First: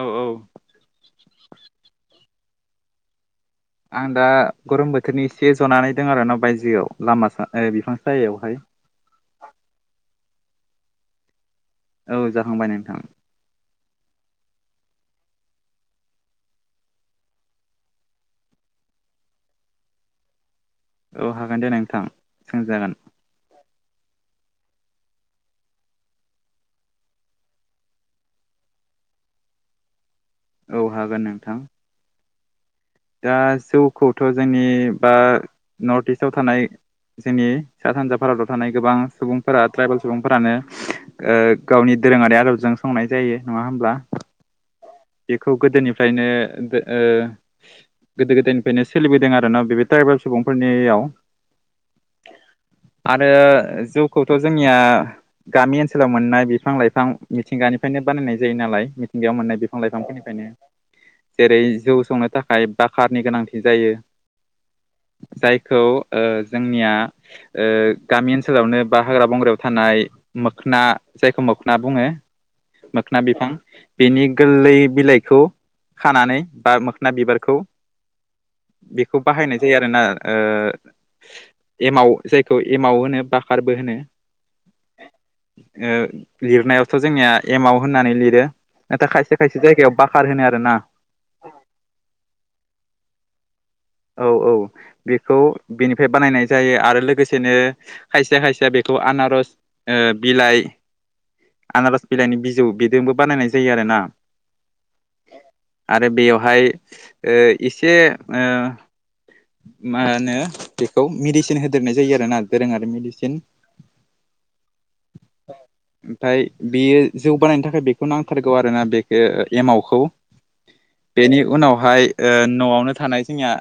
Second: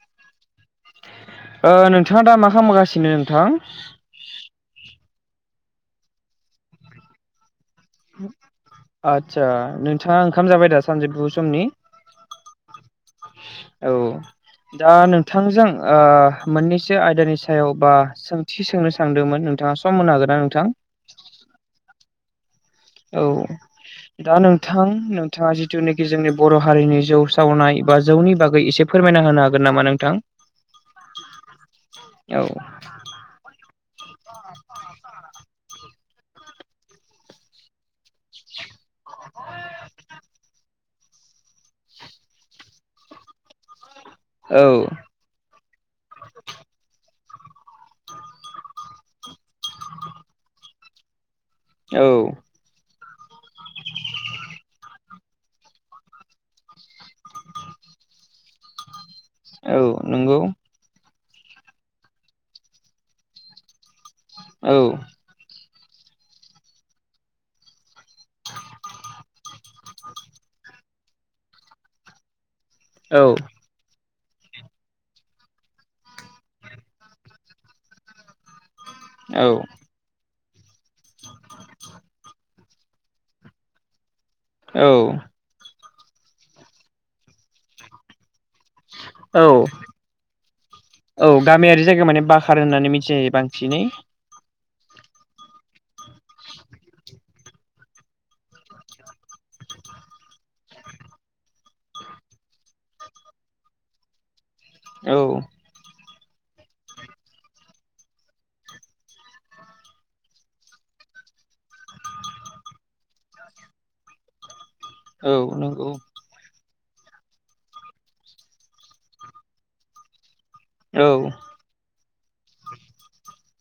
औ ओ नोंथांङा दा मा खालामगासिनो नोंथां? आं दा गरम बोथोरनि एसे जनानै दों आरो ना बायजोआव लामा जा ओ बिफां सायहायावहाय। आदसा नोंथाङा ओंखाम जाबाय दा सानजौफु समनि औ जाखांबाय नोंथां। औ। दा नोंथांजों ओ मोननैसो आयदानि सायाव बा सोंथि सोंनो सानदोंमोन नोंथाङा सम होनो हागोन ना नोंथां? औ हागोन दे नोंथां सोंजागोन। औ दा नोंथां नोंथाङा जिथुनिखि जोंनि बर' हारिनि जौ सावनाय बा जौनि बागै इसे फोरमायना होनो हागोन नामा नोंथां? औ हागोन नोंथां। औ दा जौखौथ' जोंनि बा नर्थ इस्टआव थानाय जोंनि सा सानजा भारताव थानाय गोबां सुबुंफोरा ट्राइबेल सुबुंफोरानो ओ गावनि दोरोङारि आद'बजों संनाय जायो नङा होमब्ला? औ बिखौ गोदोनिफ्रायनो ओ गोदो-गोदायनिफायनो सोलिबोदों आरोना बे ट्राइबेल सुबुंफोरनियाव औ आरो जौखौथ' जोंनिया गामि ओनसोलाव मोननाय बिफां-लाइफां मिथिंगानिफायनो बानायनाय जायो नालाय गायाव मोननाय औ नंगौ बिफां-लाइफांफोरनिफायनो जेरै जौ संनो थाखाय बाखारनि गोनांथि जायो औ जायखौ ओ जोंनिया ओ गामि ओनसोलावनो बा हाग्रा-बंग्रायाव थानाय मोख्ना जायखौ मोख्ना बुङो मोख्ना बिफां बिनि गोललै बिलाइखौ खानानै बा मोख्ना बिबारखौ बिखौ औ बाहायनाय जायो आरोना ओ एमाव जायखौ एमाव होनो बाखारबो होनो औ ओ लिरनायावथ' जोंनिया एमाव होननानै लिरो नाथाय खायसे औ खायसे जायगायाव बाखार होनो आरोना औ गामियारि जायगायाव माने बाखार होननानै मिथिनाय जायो बांसिनै औ औ बेखौ बेनिफाय बानायनाय जायो आरो लोगोसेनो खायसे खायसेया बेखौ आनारस ओ बिलाइ आनार'स बिलाइनि बिजौ बेजोंबो बानायनाय जायो आरो ना औ आरो बेयावहाय ओ इसे ओ मा होनो बेखौ मिडिसिन होदेरनाय जायो आरोना दोरोङारि मिडिसिन औ नंगौ फाय बियो जौ बानायनो थाखाय बेखौ नांथारगौ आरोना बेखौ एमावखौ औ बेनि उनावहाय ओ न'आवनो थानाय जोंनिया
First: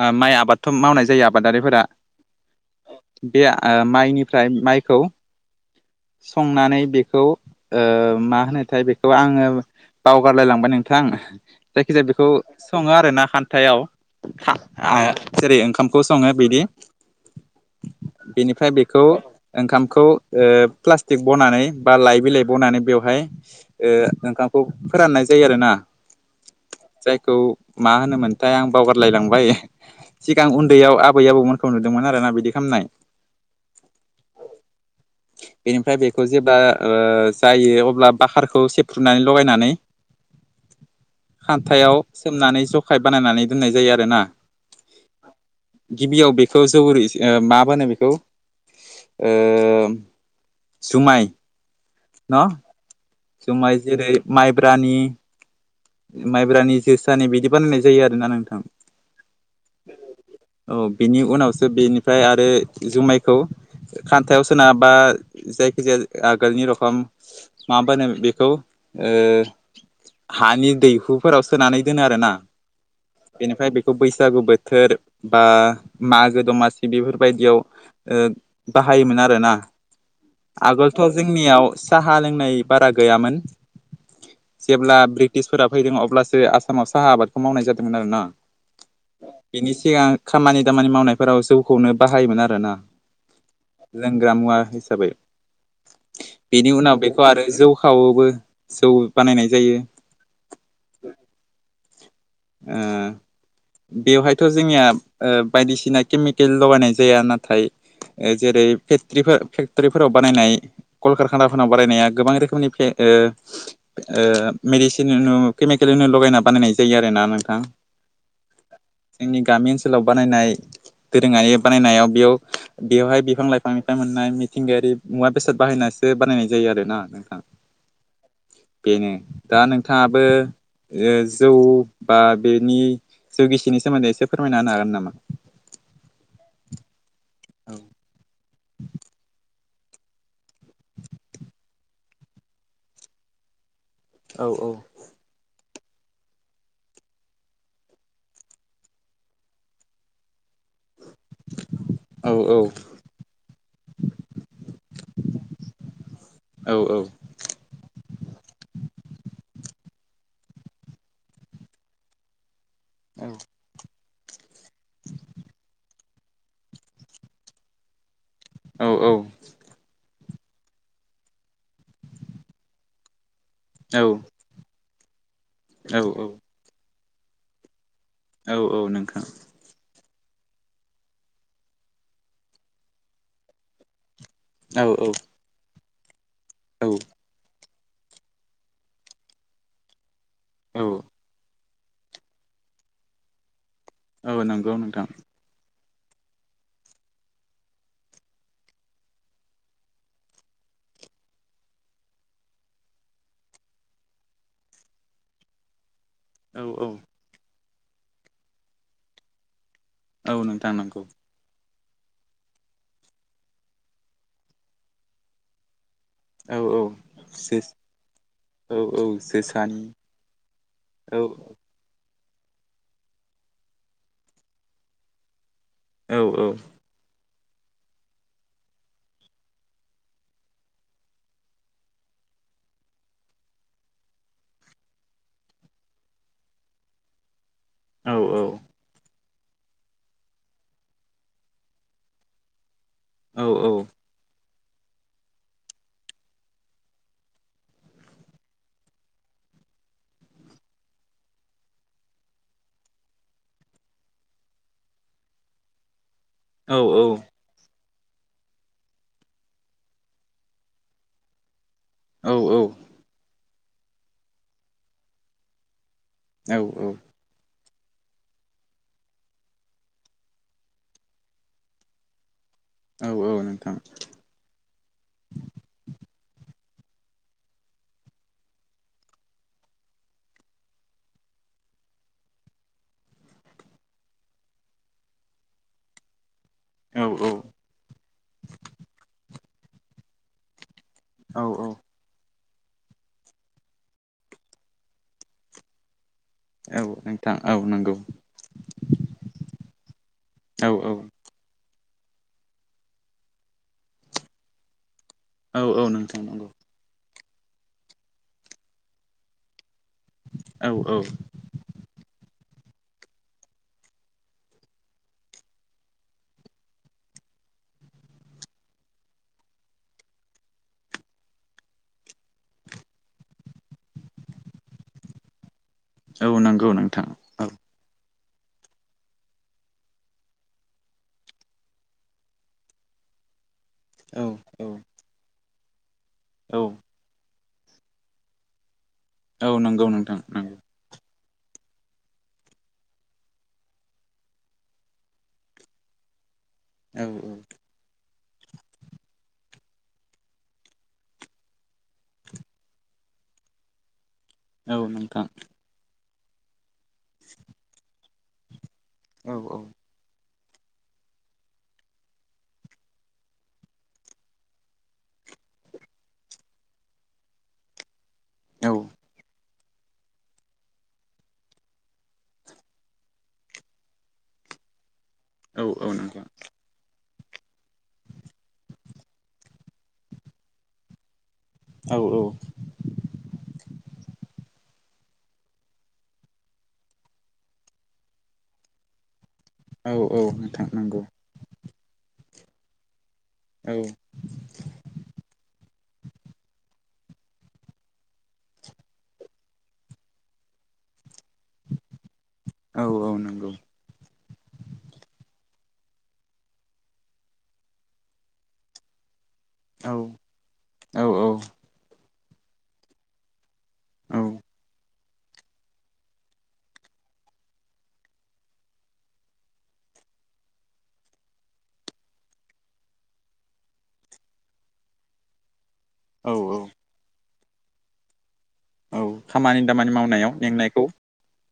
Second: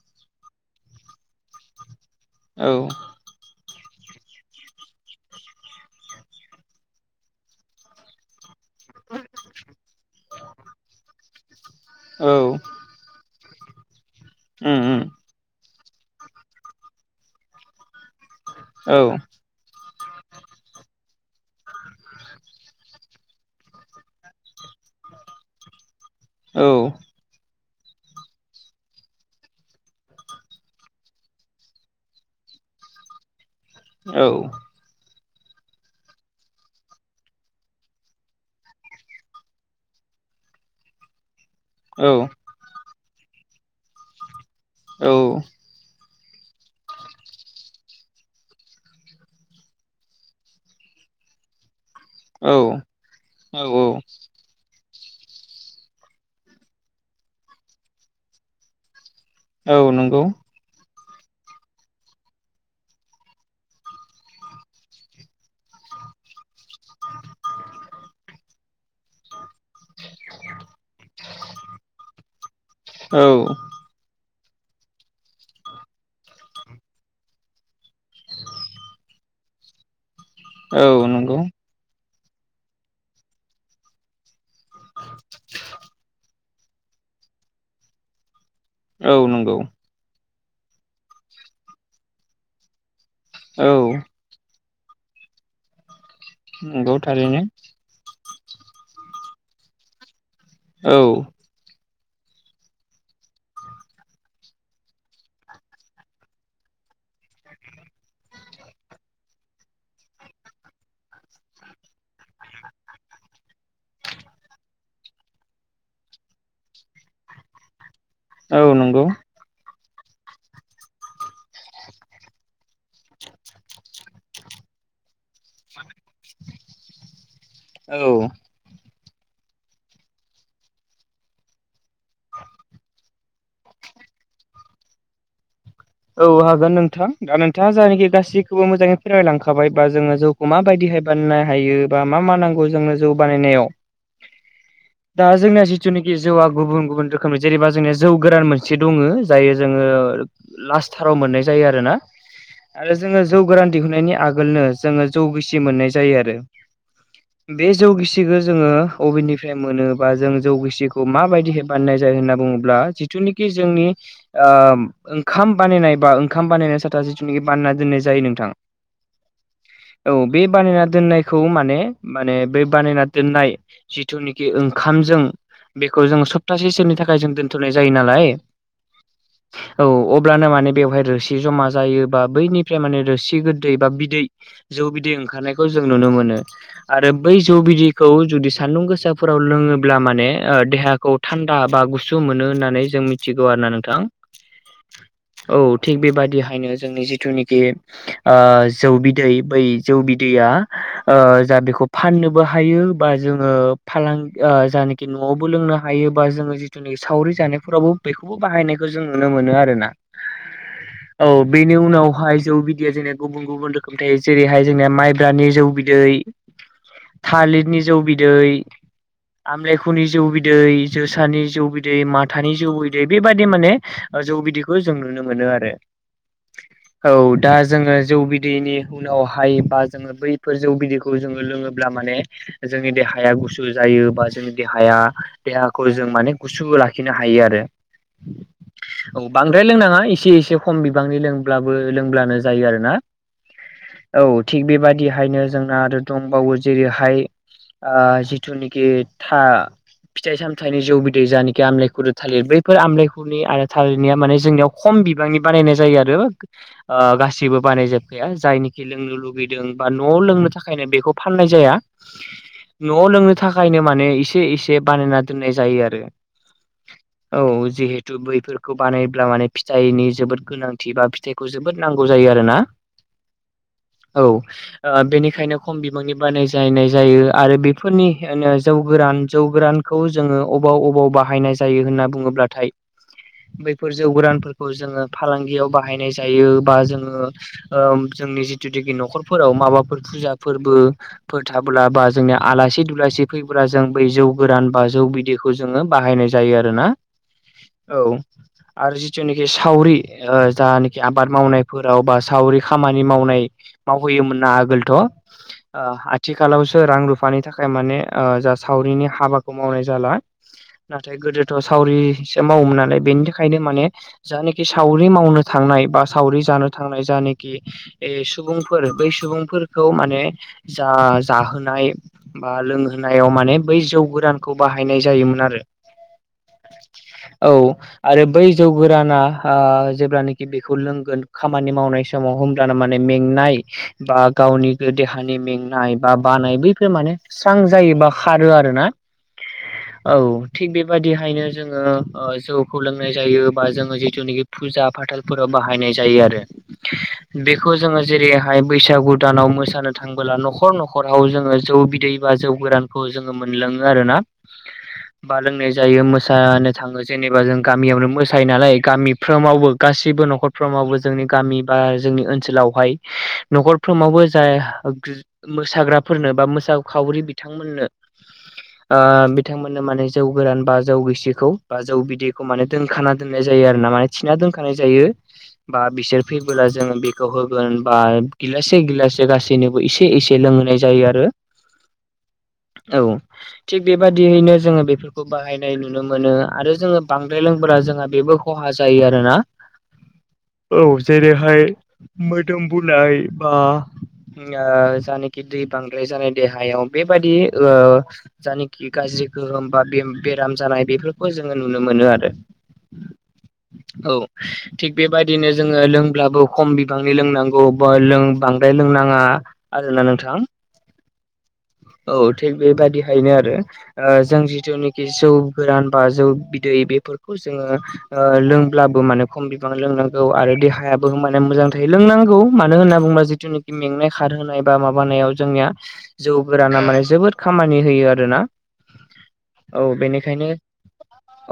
ओ माइ आबादथ' मावनाय जायो आबादारिफोरा औ बे ओ माइनिफ्राय माइखौ संनानै बेखौ ओ मा होनो थाय बेखौ आङो बावगारलाय लांबाय नोंथां जायखिजाया बेखौ औ सङो आरोना खान्थायाव खा उम उम ओ जेरै ओंखामखौ सङो बिदि बिनिफ्राय औ बेखौ ओंखामखौ ओ प्लास्टिक बनानै बा लाइ बिलाइ बनानै बेवहाय ओ ओंखामखौ फोराननाय जायो आरोना औ जायखौ मा होनोमोनथाय आं बावगारलायलांबाय सिगां उन्दैयाव आबै-आबौमोनखौ नुदोंमोन आरोना बिदि खामनाय औ बेनिफ्राय बेखौ जेब्ला ओ जायो अब्ला बाखारखौ सेफ्र्रुनानै लगायनानै [inaudible] खान्थायाव औ सोमनानै ज'खाय बानायनानै दोननाय जायो आरोना औ गिबियाव बेखौ जौ रिषि ओ मा मोनो बेखौ ओ जुमाय न औ जुमाय जेरै माइब्रानि माइब्रानि जोसानि बिदि बानायनाय जायो आरोना नोंथां औ नंगौ औ बिनि उनावसो बेनिफ्राय आरो जुमायखौ खान्थायाव सोनाब बा जायखि जाया आगोलनि रख फाम माबा होनो बेखौ ओ हानि दैहुफोराव सोनानै दोनो आरो ना औ बेनिफ्राय बेखौ बैसागु बोथोर बा मागो दमासि बेफोरबायदियाव ओ बाहायोमोन आरोना औ आगोलथ' नंगौ जोंनियाव साहा लोंनाय बारा गैयामोन जेब्ला ब्रिटिशफोरा फैदों अब्लासो आसामाव साहा आबादखौ मावनाय जादोंमोन आरो ना औ नंगौ बेनि सिगां खामानि दामानि मावनायफोराव जौखौनो बाहायोमोन आरोना औ लोंग्रा मुवा हिसाबै बेनि उनाव नंगौ बेखौ थारैनो आरो जौ खावआवबो जौ बानायनाय जायो औ ओ बेवहायथ' जोंनिया ओ बायदिसिना केमिकेल लगायनाय जाया नाथाय जेरै फेक्ट फेक्टरिफोराव बानायनाय कलकारखानाफोरनाव बारायनाया गोबां रोखोमनि फे ओ ओ मेडिसिन केमिकेलनो लगायना बानायनाय जायो आरोना नोंथाङा औ नंगौ जोंनि गामि ओनसोलाव बानायनाय दोरोङारि बानायनायाव बेयाव बेवहाय बिफां लाइफांनिफ्राय मोननाय मिथिंगायारि मुवा बेसाद बाहायनाय बेसो बानायनाय जायो आरो ना नोंथाङा औ बेनो दा नोंथाङाबो जौ बा बेनि जौ गिसिनि सोमोन्दै एसे फोरमायना होनो हागोन नामा औ हागोन नोंथां दा नोंथाङा जायानाखि गासैखौबो मोजाङै फोरामायलांखाय बा जोङो जौ माबायदिहाय बानायनो हायो बा मा मा नांगौ जोंनो जौ बानायनायाव औ औ दा जोंनिया जिथुनाखि जौआ गुबुन गुबुन रोखोमनि जेनेबा जोंनिया जौ गोरान मोनसे दङ जायो जोङो लास्ट थाराव मोननाय जायो आरोना औ आरो जोङो जौ गोरान दिहुननायनि आगोलनो जोङो जौ गिसि मोननाय जायो आरो औ औ बे जौ गिसिखौ जोङो अबेनिफ्राय मोनोबा जों जौ गिसिखौ माबायदिहाय बान्नाय जायो होनना बुङोब्ला जिथुनिखि जोंनि ओ ओंखाम बानायनाय बा ओंखाम बानायनाय साथा जिथुखि बानना दोननाय जायो नोंथां औ औ औ बे बानायना दोननायखौ माने माने बे बानायना दोननाय औ जिथुनिखि ओंखामजों औ बेखौ जों सप्तासे सोरोनि थाखाय जों दोनथ'नाय जायो नालाय औ औ नोंथां औ अब्लानो माने बेवहाय रोसि जमा जायोबा बैनिफ्राय माने रोसि गोदै बा बिदै औ जौ बिदै ओंखारनायखौ जों नुनो मोनो औ आरो बै जौ बिदै खौ जुदि सान्दुं गोसाफोराव लोङोब्ला माने देहाखौ थान दा बा गुसु मोनो होननानै जों मिथिगौ आरो ना नोंथां औ नंगौ नोंथां औ थिग बेबायदिहायनो जोंनि जिथुनिखि ओ जौ बिदै बै जौ बिदैया ओ जा बेखौ फाननोबो हायो बा जोङो फालांगि जायानाखि न'आवबो लोंनो बाहायोबा जोङो औ औ जिथुनिखि सावरि जानायफोरावबो बेखौबो बाहायनायखौ जों नुनो मोनो आरो ना औ नोंथां नंगौ। औ बेनि उनावहाय जौ बिदैया जोंनिया गुबुन गुबुन रोखोम थायो जेरैहाय जोंनिया माइब्रानि जौ बिदै। औ औ। थालिरनि जौ बिदै, औ औ जोसानि आमलेखुनि जौ बिदै, औ जोसानि जौ बिदै दै माथानि जौ बिदै बेबायादि माने जौ बिदैखौ जों नुनो मोनो आरो। औ औ दा जोङो जौ बिदैनि उनावहाय बा जोङो बैफोर जौगददिखौ जोङो लोङोब्ला माने जोंनि देहाया गुसु जायो बा जोंनि देहाया देहाखौ जों माने गुसु लाखिनो हायो आरो औ। औ बांद्राय लोंनाङा एसे एसे खम बिबांनि लोंब्लाबो लोंब्लानो जायो आरो ना। औ औ। औ थिग बेबाददिहायनो जोंना आरो दंबावो जेरैहाय आ जिथु निखि था फिथाइ सामथाइनि जौ बिदै जानखि आमलायखुरो थालिर बैफोर आमलायखुरनि आरो थालिर म जोंनि खम बिबांनि बानायनाय जायो आरो ओ गा जेबो बानायजोबखाया जायनिखि लोंनो लुगैदों बा न'आव लोंनो थाखायनो बेखौ फाननाय जाया औ औ। न'आव लोंनो थाखायनो माने एसे एसे बानायना दोननाय जायो आरो। औ औ। औ जिहेतु बैफोर खौ बानायब्ला माने फिथाइनि जोबोद गोनांथि बा फिथाइखौ जोबोद नांगौ जायो आरो ना। औ औ नोंथां। औ। बेनिखायनो खम बिबांनि बानायजायनाय जायो आरो बेफोरनि जौ गोरान जौ गोरान खौ जोङो अबाव अबाव बाहायनाय जायो होनना बुङोब्लाथाय। बैफोर जौ गोरानफोरखौ जोङो फालांगियाव बाहायनाय जायो। जायो बा औ जोङो जोंनि जिथुनाुखि न'खरफोराव माबाफोर फुजा फोरबो। औ फ औ थाबोला बा जोंनिया आलासि दुलासि फैब्ला जों बै जौ गोरान बा जौ बिदैखौ जोङो बाहायनाय जा जायो आरोना औ नोंथां औ नंगौ औ आरो जिथुनाखि सावरि औ जेने आबाद मावनायफोराव बा सावरि खामानि मावनाय मावहैयोमोन ना आगोलथ'। औ औ नोंथां नंगौ आथिखालाव रां रुफानि थाखाय माने जा सावरिनि हाबाखौ मावनाय जाला औ नाथाय गोदो सावरिसो मावोमोननानै बेनि बिखायनो माने जानखि सावरि मावनो थांनाय बा सावरि जानो थांनाय जानाखि ए सुबुंफोर बै सुबुंफोरखौ माने जा जाहोनाय बा लोंहोनायाव माने बै जौ गदानखौ बाहायनाय जायोमोन आरो। औ नंगौ नोंथां। औ आरो बै जौ गोराना जेब्लानाखि बेखौ लोंगोन खामानि मावनाय समाव समाव होमब्ला माने मेंनाय बा औ औ गावनि देहानि मेंनाय बा बानाय औ बैफोर माने स्रां जायोबा खारो आर ना औ नंगौ नोंथां औ नंगौ थिग बे बे बायदिहायनो जोङो जौ। खौ लोंनाय जायो बा जोङो जिथुनाखि फुजा फाथालफोराव बाहायनाय जायो आरो। औ औ। खौ जोङो जेरैहाय बैसागु दानाव मोसानो थाखायाङो नबोला न'खर न'खराव जोङो जौ बिदै बा जौ गोरानखौ जोङो मोनलोङो आरोना औ नोंथां बा लोंनाय जायो मोसानो थाङो जेनेबा जों गामियावनो मोसायो नालाय गामि औ फ्रामावबो औ गासिबो न'खर मावबो जोंनि गामि बा जोंनि ओनसोलावहाय न'खरफ्रोमावबो जाय मोसाग्राफोरनो बा मोसाखावरि बिथांमोननो बिथांमोननो माने जौ गोरान बा जौ गिसिखौ बा जौ बिदैखौ खौ माने दोनखाना दोननाय जायो आरो ना माने थिना दोनखानाय जायो बा औ बिसोर नोंथां फैबोला जों होगोन बा गिलासे गिलासे गासैनोबो एसे एसे लोंहोनाय जायो आरो औ औ औ थिग बेबादियैनो जोङो बेफोरखौ बाहायनाय नुनो मोनो आरो जोङो बांद्राय लोंब्रा जोंहा बेबो खहा जायो आरोना औ औ नोंथां औ नंगौ जेरैहाय मोदोम बुनाय बा औ जायनाखि दै बांद्राय जानाय देहायाव बेबायदि जानाखि गाज्रि गोहोम बा बेराम जानाय बेफोरखौ जोङो नुनो मोनो आरो औ औ नंगौ औ थिग बेबायदिनो जोङो लोंब्लाबो खम बिबांनि लोंनांगौ बा लों बांद्राय लोंनाङा औ आरोना नोंथां औ औ थिग बेबायदिहायनो आरो औ जों जिथुनाखि जौ गोरान बा जौ दै बेफोरखौ जोङो लोंब्लाबो माने खम बिबां लोंनांगौ आरो देहायाबो माने मोजां थायो लोंनांगौ मानो होनना बुङोब्ला जिथुनाखि मेंनाय खारहोनाय बा माबानायाव जोंनिया औ जौ औ गोराना माने जोबोद खामानि होयो आरोना औ खामानि औ दामानि मावनायाव बेनिखायनो मेंनायखौ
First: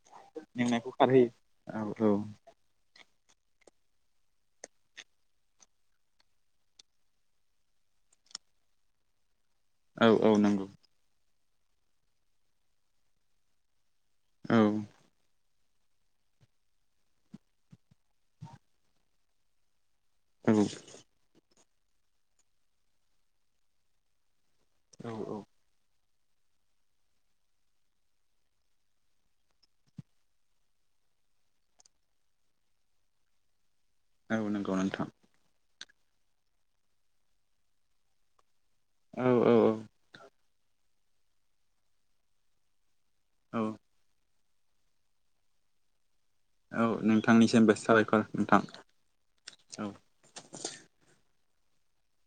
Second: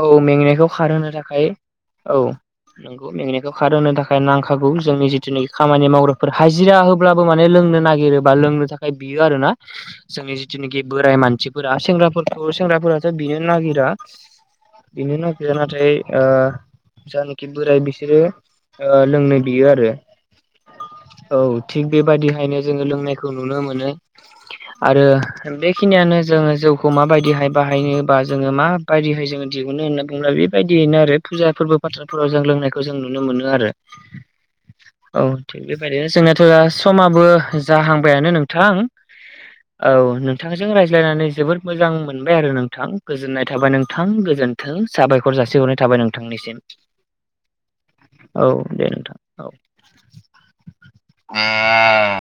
औ मेंनायखौ खारहोनो थाखाय औ नंगौ मेंनिखौ खारहोनो थाखाय नांखागौ जोंनि जिथुनाखि खामानि मावग्राफोर हाजिरा होब्लाबो माने लोंनो नागिरोब बा लोंनो थाखाय बियो आरो ना औ जोंनि औ नंगौ जिथुनाखि बोराय मानसिफोरा सेंग्राफोरखौ सेंग्राफोराथ' बिनो नागिरा औ बिनो नायगिरा नाथाय जानाखि बोराय बिसोरो लोंनाय बियो आरो औ औ थिग बेबायदिहायनो जोङो लोंनायखौ नुनो मोनो आरो औ औ बे बेखिनियानो जोङो जौखौ माबायदिहाय बाहायनोबा जोङो माबायदिहाय जोङो दिहुनो होनना बुङोब्ला बेबायदियैनो आरो फुजा फोरबो फाथालफोराव जों लोंनायखौ जों नुनो मोनो आरो औ नंगौ नोंथां औ थिग बेबायदिनो जोंनाथ' समाबो जाहांबायानो नोंथां औ बिथांजों रायज्लायनानै जोबोर मोजां मोनबाय आरो नोंथां गोजोननाय औ थाबाय नोंथां गोजोन्थों साबायखर जासि हरनाय थाबाय नोंथांनिसिम औ नोंथांनिसिमबो साबायखर औ नोंथां दे नोंथां औ औ